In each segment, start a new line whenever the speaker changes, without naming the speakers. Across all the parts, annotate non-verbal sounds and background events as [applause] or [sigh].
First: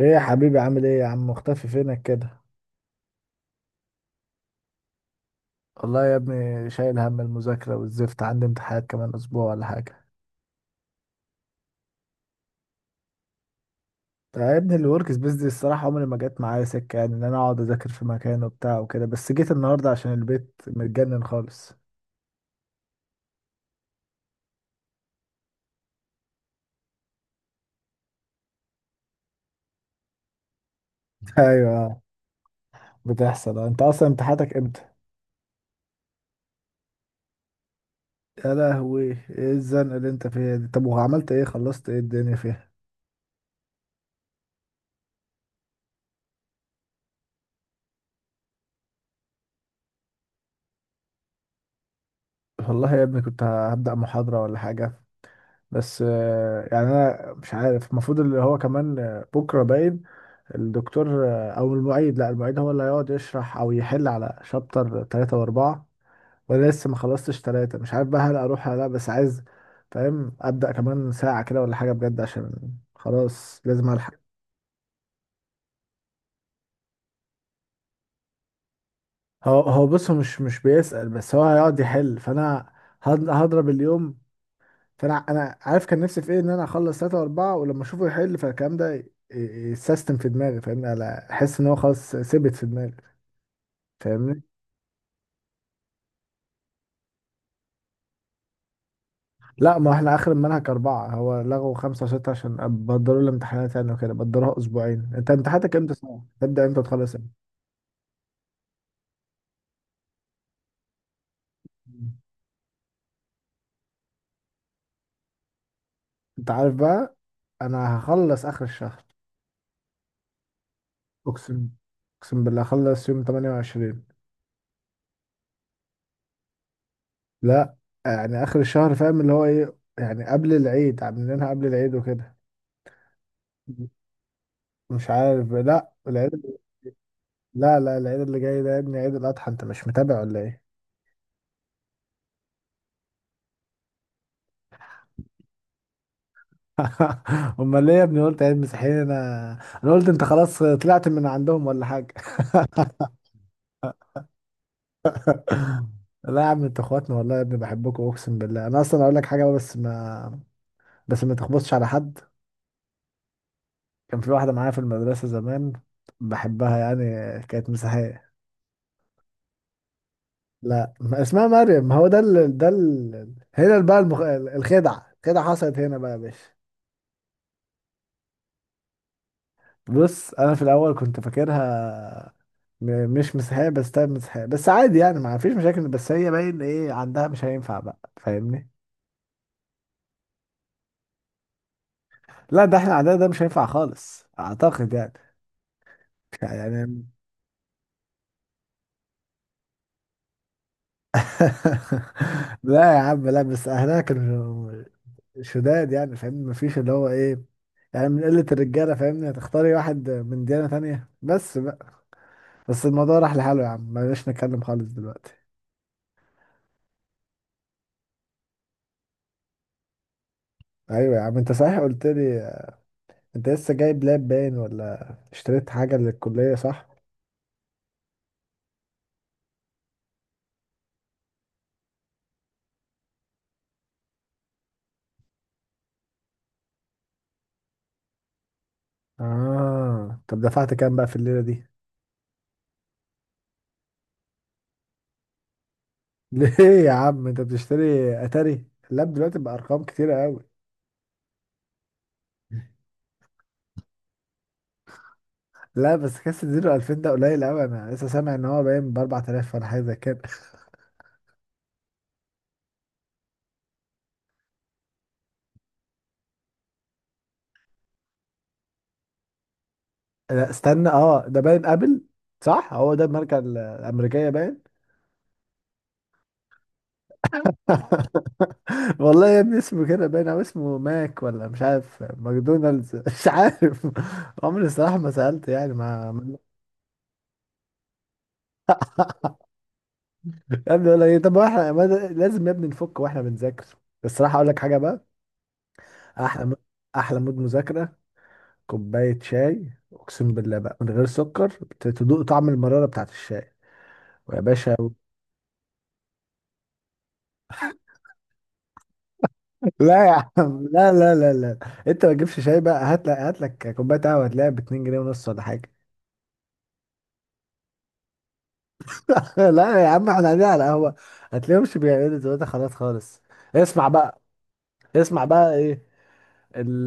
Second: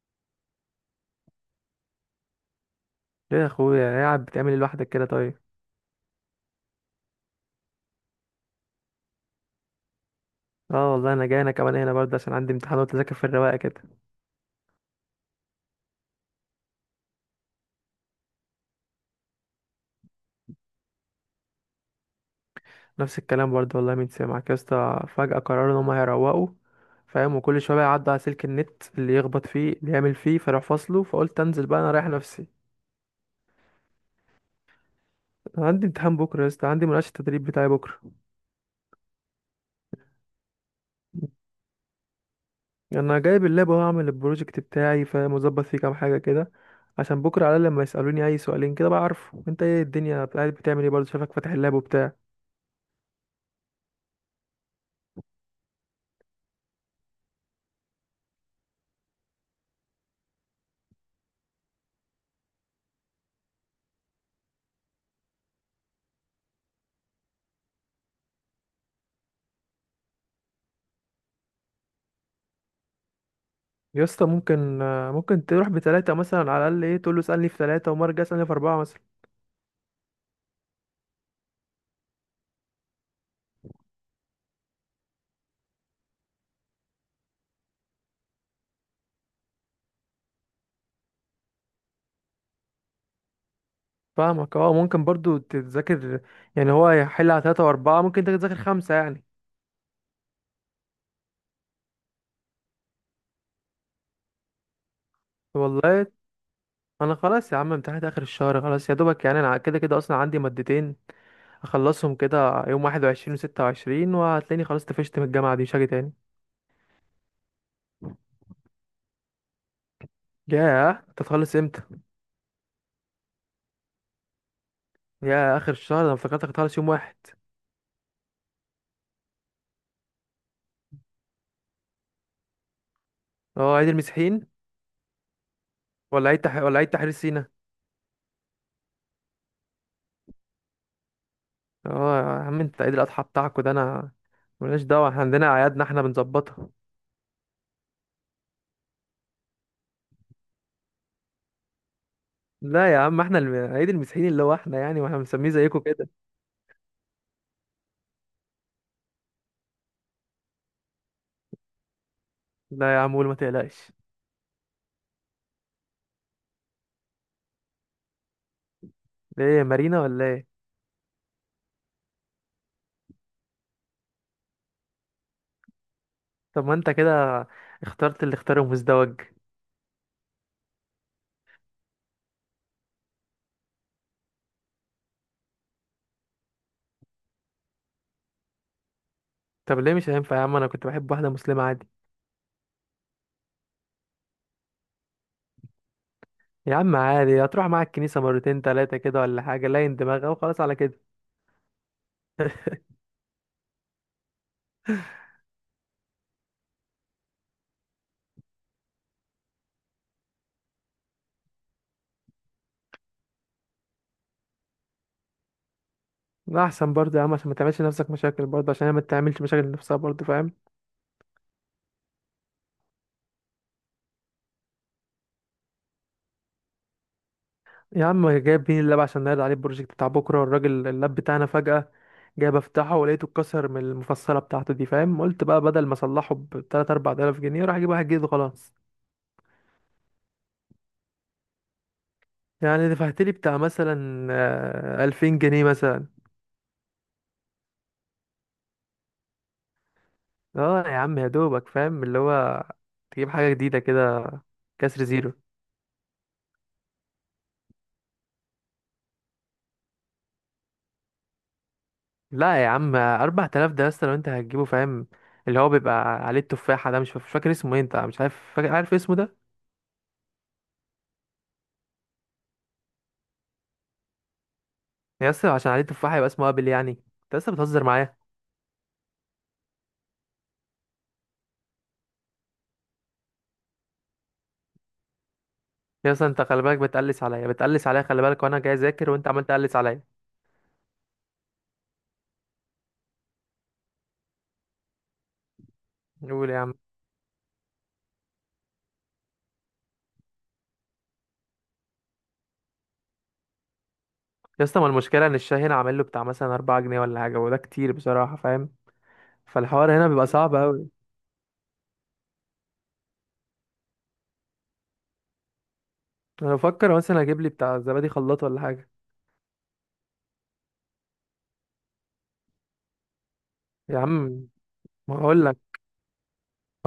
ايه يا حبيبي عامل ايه يا عم؟ مختفي فينك كده؟
ليه يا اخويا قاعد بتعمل ايه لوحدك كده؟ طيب
والله يا ابني شايل هم المذاكرة والزفت، عندي امتحانات كمان أسبوع ولا حاجة.
اه والله انا جاي، انا كمان هنا برضه عشان عندي امتحان وتذاكر في الرواقه كده.
طيب يا ابني الورك سبيس دي الصراحة عمري ما جت معايا سكة يعني ان انا اقعد اذاكر في مكان وبتاع وكده، بس جيت النهاردة عشان البيت متجنن خالص.
نفس الكلام برضه والله. مين سمعك يا اسطى؟ فجاه قرروا ان هم هيروقوا، فاهم، وكل شويه بقى يعدوا على سلك النت اللي يخبط فيه اللي يعمل فيه فراح فاصله،
[laughs]
فقلت انزل بقى انا
ايوه.
رايح نفسي.
بتحصل. انت اصلا امتحاناتك امتى؟
انا عندي امتحان بكره يا اسطى، عندي مناقشه التدريب بتاعي بكره.
يا لهوي ايه الزنقة اللي انت فيها دي؟ طب وعملت ايه، خلصت ايه الدنيا فيها؟
انا جايب اللاب اهو اعمل البروجكت بتاعي، فاهم، وظبط فيه كام حاجه كده عشان بكره على الأقل لما يسالوني اي سؤالين كده بقى عارفه. انت ايه الدنيا؟ قاعد بتعمل ايه برضه؟ شايفك فاتح اللاب وبتاع.
والله يا ابني كنت هبدأ محاضرة ولا حاجة. بس يعني أنا مش عارف المفروض اللي هو كمان، بكرة باين الدكتور، او المعيد، لا المعيد هو اللي هيقعد يشرح او يحل على شابتر ثلاثة واربعة، وانا لسه ما خلصتش ثلاثة، مش عارف بقى هل اروح ولا لا، بس عايز فاهم ابدا كمان ساعة كده ولا حاجة بجد، عشان خلاص لازم
يا
الحق.
اسطى ممكن ممكن تروح بتلاتة مثلا، على الأقل ايه تقول له اسألني في تلاتة وما ارجع اسألني في أربعة مثلا.
هو بص، هو مش بيسأل، بس هو هيقعد يحل، فانا هضرب اليوم. فانا عارف كان نفسي في ايه، ان انا اخلص ثلاثة واربعة، ولما اشوفه يحل فالكلام ده يتسيستم في دماغي فاهمني، انا احس ان هو خلاص ثبت في دماغي. فاهمني.
فاهمك اه، ممكن برضو تذاكر، يعني هو هيحل على تلاتة وأربعة، ممكن انت تذاكر خمسة يعني.
لا، ما احنا اخر المنهج اربعة، هو لغوا خمسة وستة عشان بدلوا الامتحانات يعني، وكده بدلوها اسبوعين. انت امتحاناتك امتى
والله
صح؟ تبدأ امتى وتخلص
أنا
امتى؟
خلاص يا عم، امتحانات آخر الشهر خلاص يا دوبك، يعني أنا كده كده أصلا عندي مادتين أخلصهم كده يوم واحد وعشرين وستة وعشرين، وهتلاقيني خلاص طفشت من الجامعة دي، مش هاجي تاني.
انت عارف بقى، انا هخلص اخر الشهر.
ياه، انت هتخلص
اقسم،
امتى؟
اقسم بالله هخلص يوم 28.
ياه، آخر الشهر! أنا افتكرتك هتخلص يوم واحد.
لا، يعني اخر الشهر فاهم اللي هو ايه، يعني قبل العيد عاملينها، قبل العيد وكده.
اه، عيد المسيحيين.
مش عارف، لا العيد.
ولا عيد تحرير سينا؟
لا لا، العيد اللي جاي ده يا ابني عيد الاضحى، انت مش متابع ولا ايه؟
اه يا عم، انت عيد الاضحى بتاعكوا ده انا ملناش دعوه، احنا عندنا اعيادنا احنا بنظبطها.
[laughs] امال ليه يا ابني قلت عيد مسيحيين؟ انا قلت انت خلاص طلعت من عندهم ولا حاجه.
لا يا عم، احنا عيد المسيحيين اللي هو احنا يعني، واحنا بنسميه زيكم كده.
[laughs] لا يا عم انتوا اخواتنا، والله يا ابني بحبكم اقسم بالله، انا اصلا اقول لك حاجه بس ما تخبطش على حد.
لا يا عم قول، ما تقلقش.
كان في واحده معايا في المدرسه زمان، بحبها يعني، كانت مسيحيه.
ليه، مارينا ولا ايه؟
لا، ما اسمها مريم، ما هو ده هنا بقى الخدعه، حصلت هنا بقى يا باشا.
طب ما انت كده اخترت اللي اختاره مزدوج.
بص، انا في الاول كنت فاكرها مش مسيحيه، بس طيب مسيحيه بس عادي يعني، ما فيش مشاكل، بس هي باين ايه عندها، مش هينفع بقى فاهمني.
طب ليه مش هينفع يا عم؟ انا كنت بحب واحده مسلمه عادي.
لا، ده احنا عندنا ده مش هينفع خالص اعتقد يعني.
يا عم
يعني.
عادي، هتروح معاك الكنيسه مرتين تلاتة كده ولا حاجه، لين دماغها وخلاص على كده.
[laughs]
[laughs]
لا يا عم، لا بس اهلها كانوا شداد يعني فاهمني، ما فيش اللي هو ايه، يعني من قله الرجاله فاهمني هتختاري واحد من ديانه تانية بس بقى. بس الموضوع راح لحاله يا عم، بلاش نتكلم خالص دلوقتي.
لا احسن برضه يا عم، عشان ما تعملش نفسك مشاكل برضه، عشان هي ما تعملش مشاكل لنفسها برضه، فاهم.
ايوه يا عم انت صحيح، قلت لي انت لسه جايب لاب باين ولا اشتريت حاجة للكلية صح؟
يا عم جايب، مين اللاب عشان نعرض عليه البروجكت بتاع بكرة، والراجل اللاب بتاعنا فجأة جايب افتحه ولقيته اتكسر من المفصلة بتاعته دي، فاهم، قلت بقى بدل ما اصلحه ب 3 4000 جنيه راح اجيب واحد جديد وخلاص.
اه، طب دفعت كام بقى في الليلة دي؟
يعني دفعت لي بتاع مثلا 2000 جنيه مثلا.
[laughs] ليه يا عم، انت بتشتري اتاري؟ اللاب دلوقتي بأرقام كتيرة قوي.
اه يا عم، يا دوبك فاهم اللي هو تجيب حاجة جديدة كده، كسر زيرو.
لا بس كاس الزيرو 2000 ده قليل قوي، انا لسه سامع ان هو باين ب 4000 ولا حاجة زي كده.
لا يا عم، 4000 ده لسه لو انت هتجيبه، فاهم، اللي هو بيبقى عليه التفاحة ده مش فاكر اسمه ايه، انت مش عارف فاكر؟ عارف اسمه ده؟
[laughs] لا استنى، اه ده باين ابل صح؟ هو ده الماركة الأمريكية باين؟
يا اسطى عشان عليه تفاحة يبقى اسمه ابل يعني؟ انت لسه بتهزر معايا.
[laughs] والله يا ابني اسمه كده باين، او اسمه ماك، ولا مش عارف ماكدونالدز [laughs] مش عارف، عمري الصراحة ما سألت يعني،
يا اسطى
ما.
انت خلي بالك بتقلس عليا، بتقلس عليا خلي بالك، وانا جاي اذاكر وانت عمال تقلس عليا.
يا ابني ولا ايه؟ طب احنا ما ده- لازم يا ابني نفك واحنا بنذاكر. الصراحه اقول لك حاجه بقى، احلى
قول يا عم.
احلى مود مذاكره، كوبايه شاي اقسم بالله بقى من غير سكر، تدوق طعم المراره بتاعت الشاي، ويا
يا
باشا
اسطى، ما
و-.
المشكله ان الشاي هنا عامل له بتاع مثلا 4 جنيه ولا حاجه، وده كتير بصراحه، فاهم، فالحوار
لا
هنا بيبقى
يا
صعب
عم،
قوي.
لا لا لا لا، انت ما تجيبش شاي بقى، هات لك كوبايه قهوه هتلاقيها ب 2 جنيه ونص ولا حاجه.
انا بفكر مثلا اجيب لي بتاع زبادي خلاط ولا حاجه.
[laughs] لا يا عم احنا قاعدين على قهوه، هتلاقيهمش بيعملوا دلوقتي خلاص خالص. اسمع
يا
بقى،
عم، ما
اسمع
هقول
بقى
لك
ايه.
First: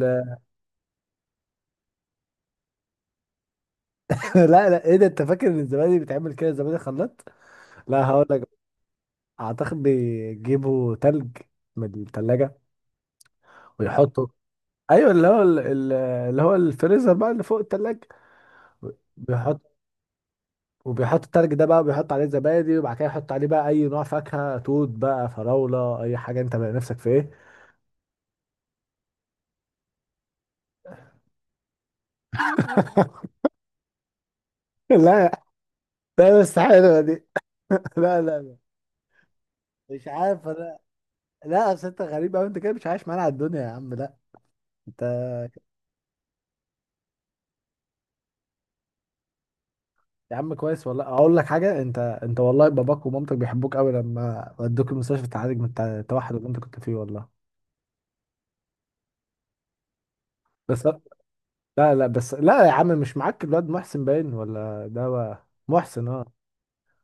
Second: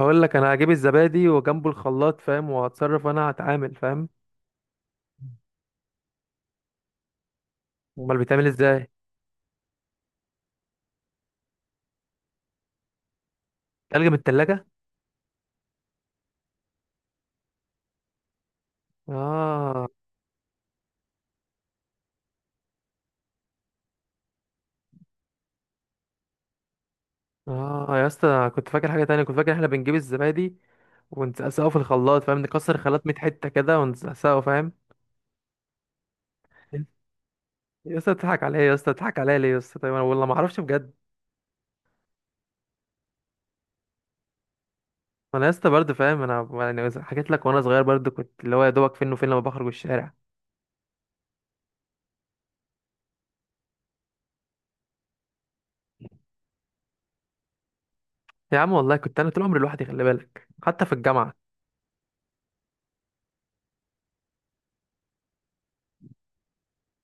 هقول لك انا هجيب الزبادي وجنبه الخلاط، فاهم، وهتصرف وانا هتعامل، فاهم.
[laughs] لا لا، ايه ده، انت فاكر ان الزبادي بيتعمل كده؟ الزبادي خلاط؟ لا
امال
هقول
بيتعمل
لك.
ازاي؟
اعتقد بيجيبوا تلج من التلاجة
تلج من
ويحطوا.
التلاجة؟
ايوه اللي هو اللي هو الفريزر بقى اللي فوق التلاجة، بيحط،
اه.
وبيحط التلج ده بقى، بيحط عليه زبادي، وبعد كده يحط عليه بقى اي نوع فاكهة، توت بقى، فراولة، اي حاجة انت بقى نفسك في ايه.
اه يا اسطى، أنا كنت فاكر حاجه تانية، كنت فاكر احنا بنجيب الزبادي ونسقسقه في الخلاط، فاهم، نكسر خلاط 100
[laughs]
حته كده ونسقسقه، فاهم.
لا لا، بس حلوة دي. [laughs]
يا اسطى
لا لا
تضحك
لا،
عليا، يا اسطى تضحك عليا ليه يا اسطى؟ طيب انا
مش
والله ما
عارف
اعرفش
انا.
بجد.
لا، اصل انت غريب قوي، انت كده مش عايش معانا على الدنيا يا عم، لا انت.
انا يا اسطى برضه فاهم، انا يعني حكيت لك، وانا صغير برضه كنت اللي هو يا دوبك فين وفين لما بخرج الشارع.
يا عم كويس والله، اقول لك حاجه انت، انت والله باباك ومامتك بيحبوك قوي، لما ودوك المستشفى تعالج من التوحد اللي انت كنت فيه والله.
يا عم والله كنت انا طول عمري لوحدي، خلي بالك، حتى
بس.
في الجامعه.
لا لا، بس لا يا عم مش معاك الواد محسن باين، ولا ده محسن اه،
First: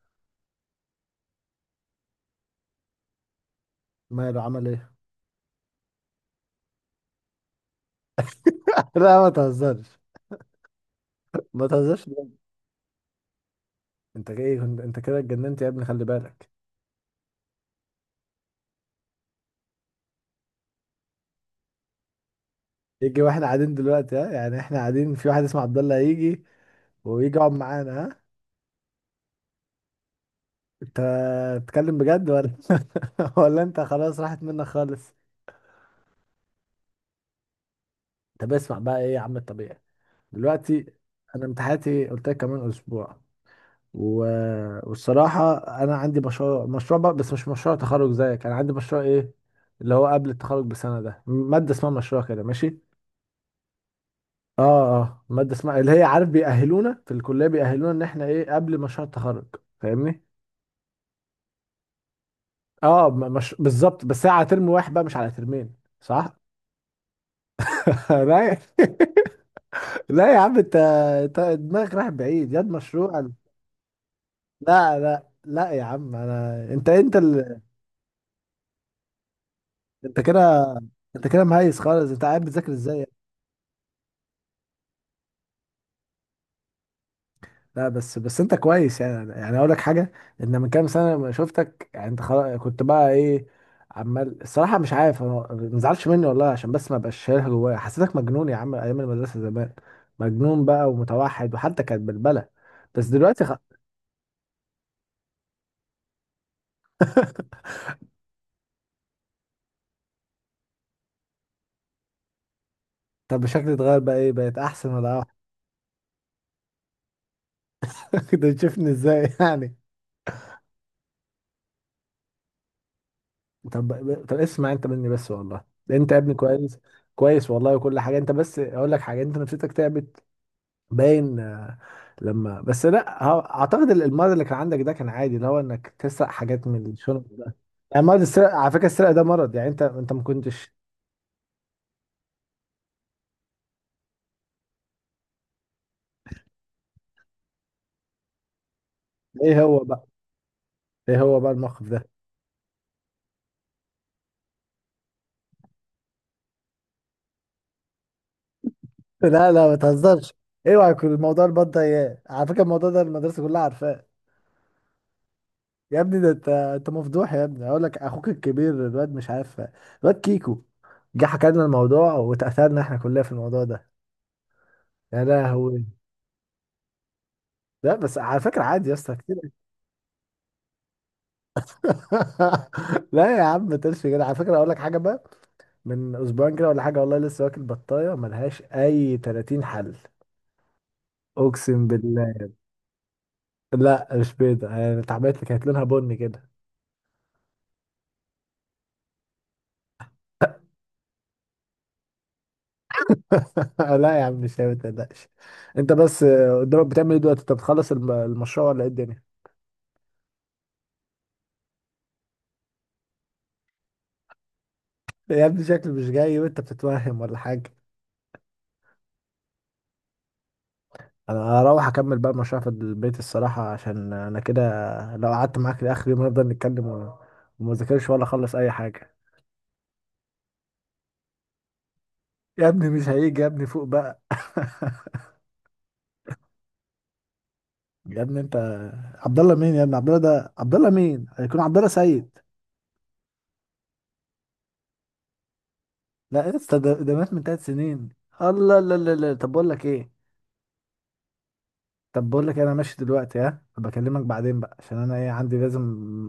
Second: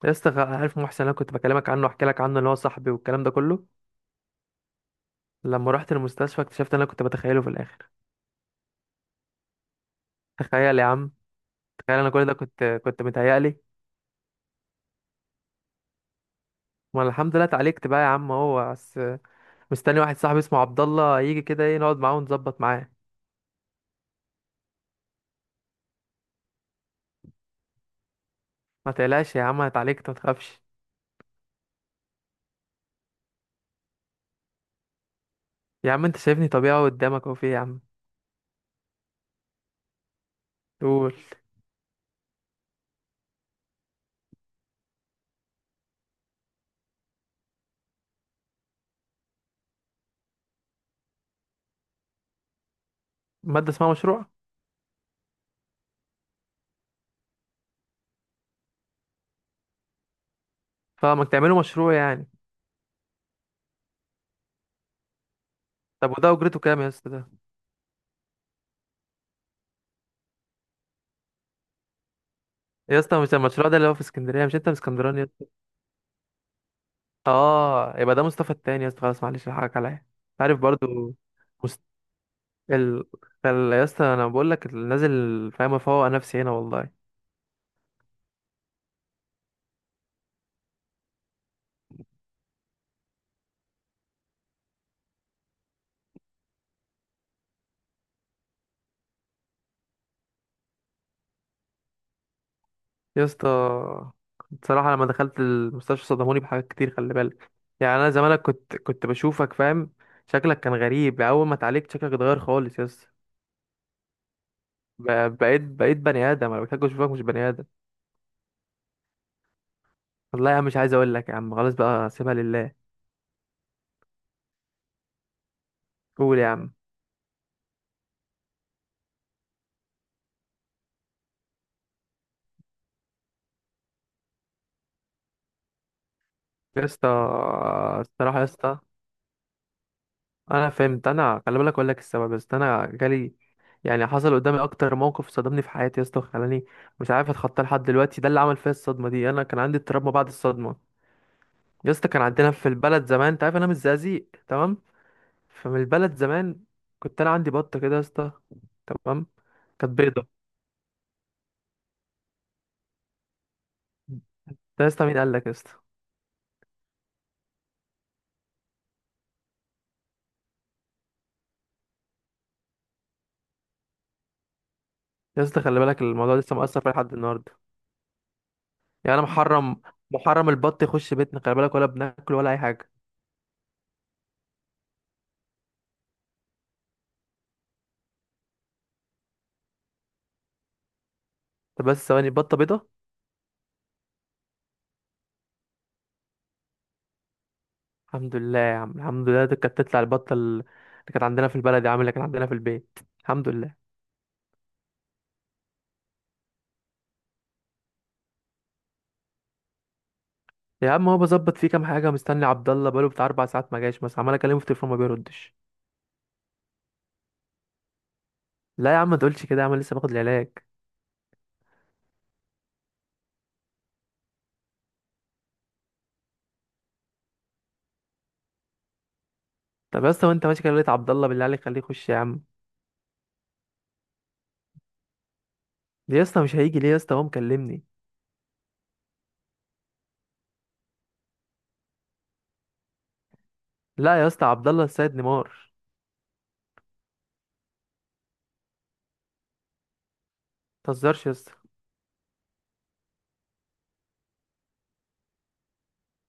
يا اسطى، عارف محسن اللي انا كنت بكلمك عنه واحكي لك عنه، اللي هو صاحبي والكلام ده كله؟
ماله عمل ايه؟
لما رحت المستشفى اكتشفت اللي انا كنت بتخيله في الاخر.
[laughs] لا ما تهزرش.
تخيل يا عم،
ما
تخيل،
تهزرش
انا كل ده
بجد.
كنت متهيألي.
انت ايه انت كده اتجننت يا ابني خلي بالك.
ما الحمد لله اتعالجت بقى يا عم، هو بس مستني واحد صاحبي اسمه عبد الله يجي كده ايه، نقعد معاه ونظبط معاه.
يجي واحنا قاعدين دلوقتي، ها؟ يعني احنا قاعدين في واحد اسمه عبد الله يجي، ويجي يقعد معانا، ها؟
ما تقلقش يا عم انا اتعالجت، ما تخافش.
انت بتتكلم بجد ولا [laughs] ولا انت خلاص راحت منك خالص؟
يا عم انت شايفني طبيعي قدامك اهو، في إيه يا عم؟
طب اسمع بقى، ايه يا عم الطبيعي دلوقتي؟
قول.
انا امتحاناتي قلت لك كمان اسبوع، و... والصراحه انا عندي مشروع، مشروع بقى، بس مش مشروع تخرج زيك، انا عندي مشروع ايه اللي هو قبل التخرج بسنه، ده ماده اسمها مشروع كده ماشي.
مادة اسمها مشروع؟
اه. اه ماده اسمها اللي هي عارف، بيأهلونا في الكليه، بيأهلونا ان احنا ايه قبل مشروع التخرج. فاهمني.
فما تعملوا مشروع يعني؟
اه، مش بالظبط، بس هي على ترم واحد بقى مش على ترمين.
طب وده
صح.
اجرته كام يا اسطى ده؟
[laughs] لا يا-. [laughs] لا يا عم انت، انت دماغك رايح بعيد ياد
يا
مشروع.
اسطى، مش المشروع ده اللي هو في اسكندريه؟ مش انت من
لا
اسكندراني يا
لا
اسطى؟
لا يا عم انا، انت انت ال...
اه، يبقى ده مصطفى التاني يا اسطى، خلاص، معلش الحقك عليا،
انت كده،
أنت عارف برضو.
انت كده مهيس
مست...
خالص، انت قاعد بتذاكر ازاي
ال...
يعني؟
يا اسطى انا بقول لك نازل، فاهم، افوق نفسي هنا والله.
لا بس انت كويس يعني، يعني اقول لك حاجه، ان من كام سنه لما شفتك يعني انت خلاص كنت بقى ايه، عمال الصراحه مش عارف ما تزعلش مني والله، عشان بس ما بقاش شايلها جوايا، حسيتك مجنون يا عم ايام المدرسه زمان، مجنون بقى ومتوحد وحتى كانت بلبله، بس
يا
دلوقتي
اسطى،
خ...
بصراحة لما دخلت المستشفى صدموني بحاجات كتير، خلي بالك،
[laughs]
يعني أنا زمانك كنت بشوفك، فاهم، شكلك كان غريب. أول ما اتعالجت شكلك اتغير خالص يا اسطى،
طب شكلي اتغير بقى ايه، بقيت احسن ولا اوحش؟
بقيت بني آدم. أنا بحتاج أشوفك مش بني آدم.
[laughs] كنت تشوفني ازاي يعني؟
والله يا عم، مش عايز أقول لك يا عم، خلاص بقى سيبها لله.
طب طب اسمع انت مني بس والله، انت يا ابني
قول يا عم.
كويس، كويس والله وكل حاجه، انت بس اقول لك حاجه، انت نفسيتك تعبت باين. لما بس، لا اعتقد المرض اللي كان عندك ده كان عادي، اللي هو انك تسرق حاجات من
يا اسطى،
الشنط ده، يعني مرض
الصراحة يا
السرقه، على
اسطى،
فكره السرقه ده مرض يعني، انت ما
أنا
كنتش.
فهمت، أنا خلي بالك أقول لك السبب، بس أنا جالي يعني، حصل قدامي أكتر موقف صدمني في حياتي يا اسطى، وخلاني مش عارف أتخطاه لحد دلوقتي. ده اللي عمل فيا الصدمة دي، أنا كان
ايه
عندي
هو
اضطراب
بقى،
ما بعد الصدمة.
ايه هو بقى الموقف
يا اسطى،
ده؟
كان عندنا في البلد زمان، انت عارف انا من الزقازيق، تمام؟ فمن البلد زمان كنت انا عندي بطه كده يا اسطى،
[laughs]
تمام؟
لا لا ما
كانت بيضه.
تهزرش. اوعى يكون الموضوع البط ده اياه، على فكره الموضوع ده المدرسه كلها عارفاه،
ده يا اسطى، مين قال لك يا اسطى؟
يا ابني ده انت مفضوح يا ابني، اقول لك اخوك الكبير الواد مش عارف، الواد كيكو جه حكى لنا الموضوع، واتأثرنا احنا كلنا في الموضوع ده. يا
يا اسطى، خلي
لهوي.
بالك الموضوع لسه مأثر فيا لحد النهارده.
لا بس على فكرة عادي يا
يعني
اسطى
انا
كتير.
محرم، محرم البط يخش بيتنا، خلي بالك، ولا بناكل ولا اي حاجه.
[laughs] لا يا عم ما تقولش كده، على فكرة اقول لك حاجة بقى، من اسبوعين كده ولا حاجة والله لسه واكل بطاية ملهاش اي 30 حل.
طب
اقسم
بس ثواني،
بالله.
بطه بيضه؟
لا مش بيضة، يعني اتعملت لي كانت لونها بني كده.
الحمد لله يا عم، الحمد لله، دي كانت تطلع البطه اللي كانت عندنا في البلد يا عم، اللي كانت عندنا في البيت، الحمد
[laughs]
لله.
لا يا عم مش هي، ما تقلقش. انت بس قدامك بتعمل ايه دلوقتي؟ انت بتخلص المشروع ولا ايه الدنيا؟
يا عم، هو بظبط فيه كام حاجه، مستني عبد الله بقاله بتاع اربع ساعات ما جاش مثلا، عمال اكلمه في التليفون ما
يا
بيردش.
ابني شكلي مش جاي وانت بتتوهم ولا حاجة.
لا يا عم ما تقولش كده، يا عم لسه باخد العلاج.
انا هروح اكمل بقى المشروع في البيت الصراحة، عشان انا كده لو قعدت معاك لاخر يوم هنفضل نتكلم و-، وما ذاكرش ولا اخلص اي حاجة.
طب يا اسطى، وانت ماشي كده لقيت عبد الله، بالله عليك خليه يخش يا عم.
يا ابني مش هيجي، يا ابني فوق بقى. [laughs]
ليه يا اسطى مش هيجي؟ ليه يا اسطى؟ هو مكلمني.
يا ابني انت، عبد الله مين يا ابني؟ عبد الله ده عبد الله مين، هيكون عبد الله سيد.
لا يا اسطى، عبد الله السيد نيمار.
لا يا اسطى، ده مات من ثلاث سنين. الله. لا لا لا
ما تهزرش يا اسطى.
طب بقول لك إيه، انا ماشي دلوقتي، ها بكلمك بعدين بقى، عشان انا ايه عندي، لازم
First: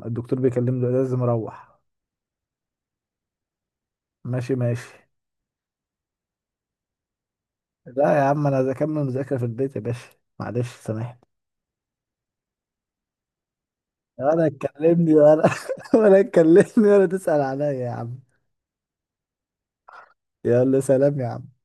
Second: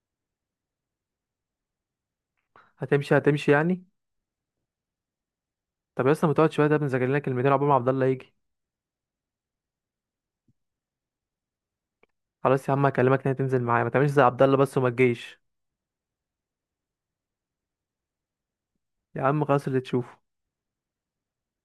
الدكتور بيكلمني لازم اروح.
هتمشي؟ هتمشي يعني؟
ماشي ماشي.
طب يا اسطى ما تقعد شويه، ده بنذاكر لنا كلمتين عقبال ما عبد الله
لا يا
يجي.
عم انا اكمل مذاكره في البيت يا باشا، معلش سامحني.
خلاص يا عم هكلمك، انها تنزل معايا، ما تعملش زي عبد
ولا
الله بس وما
تكلمني
تجيش.
ولا [laughs] ولا تكلمني ولا تسأل عليا يا عم.
يا عم خلاص، اللي تشوفه.
يلا سلام يا عم.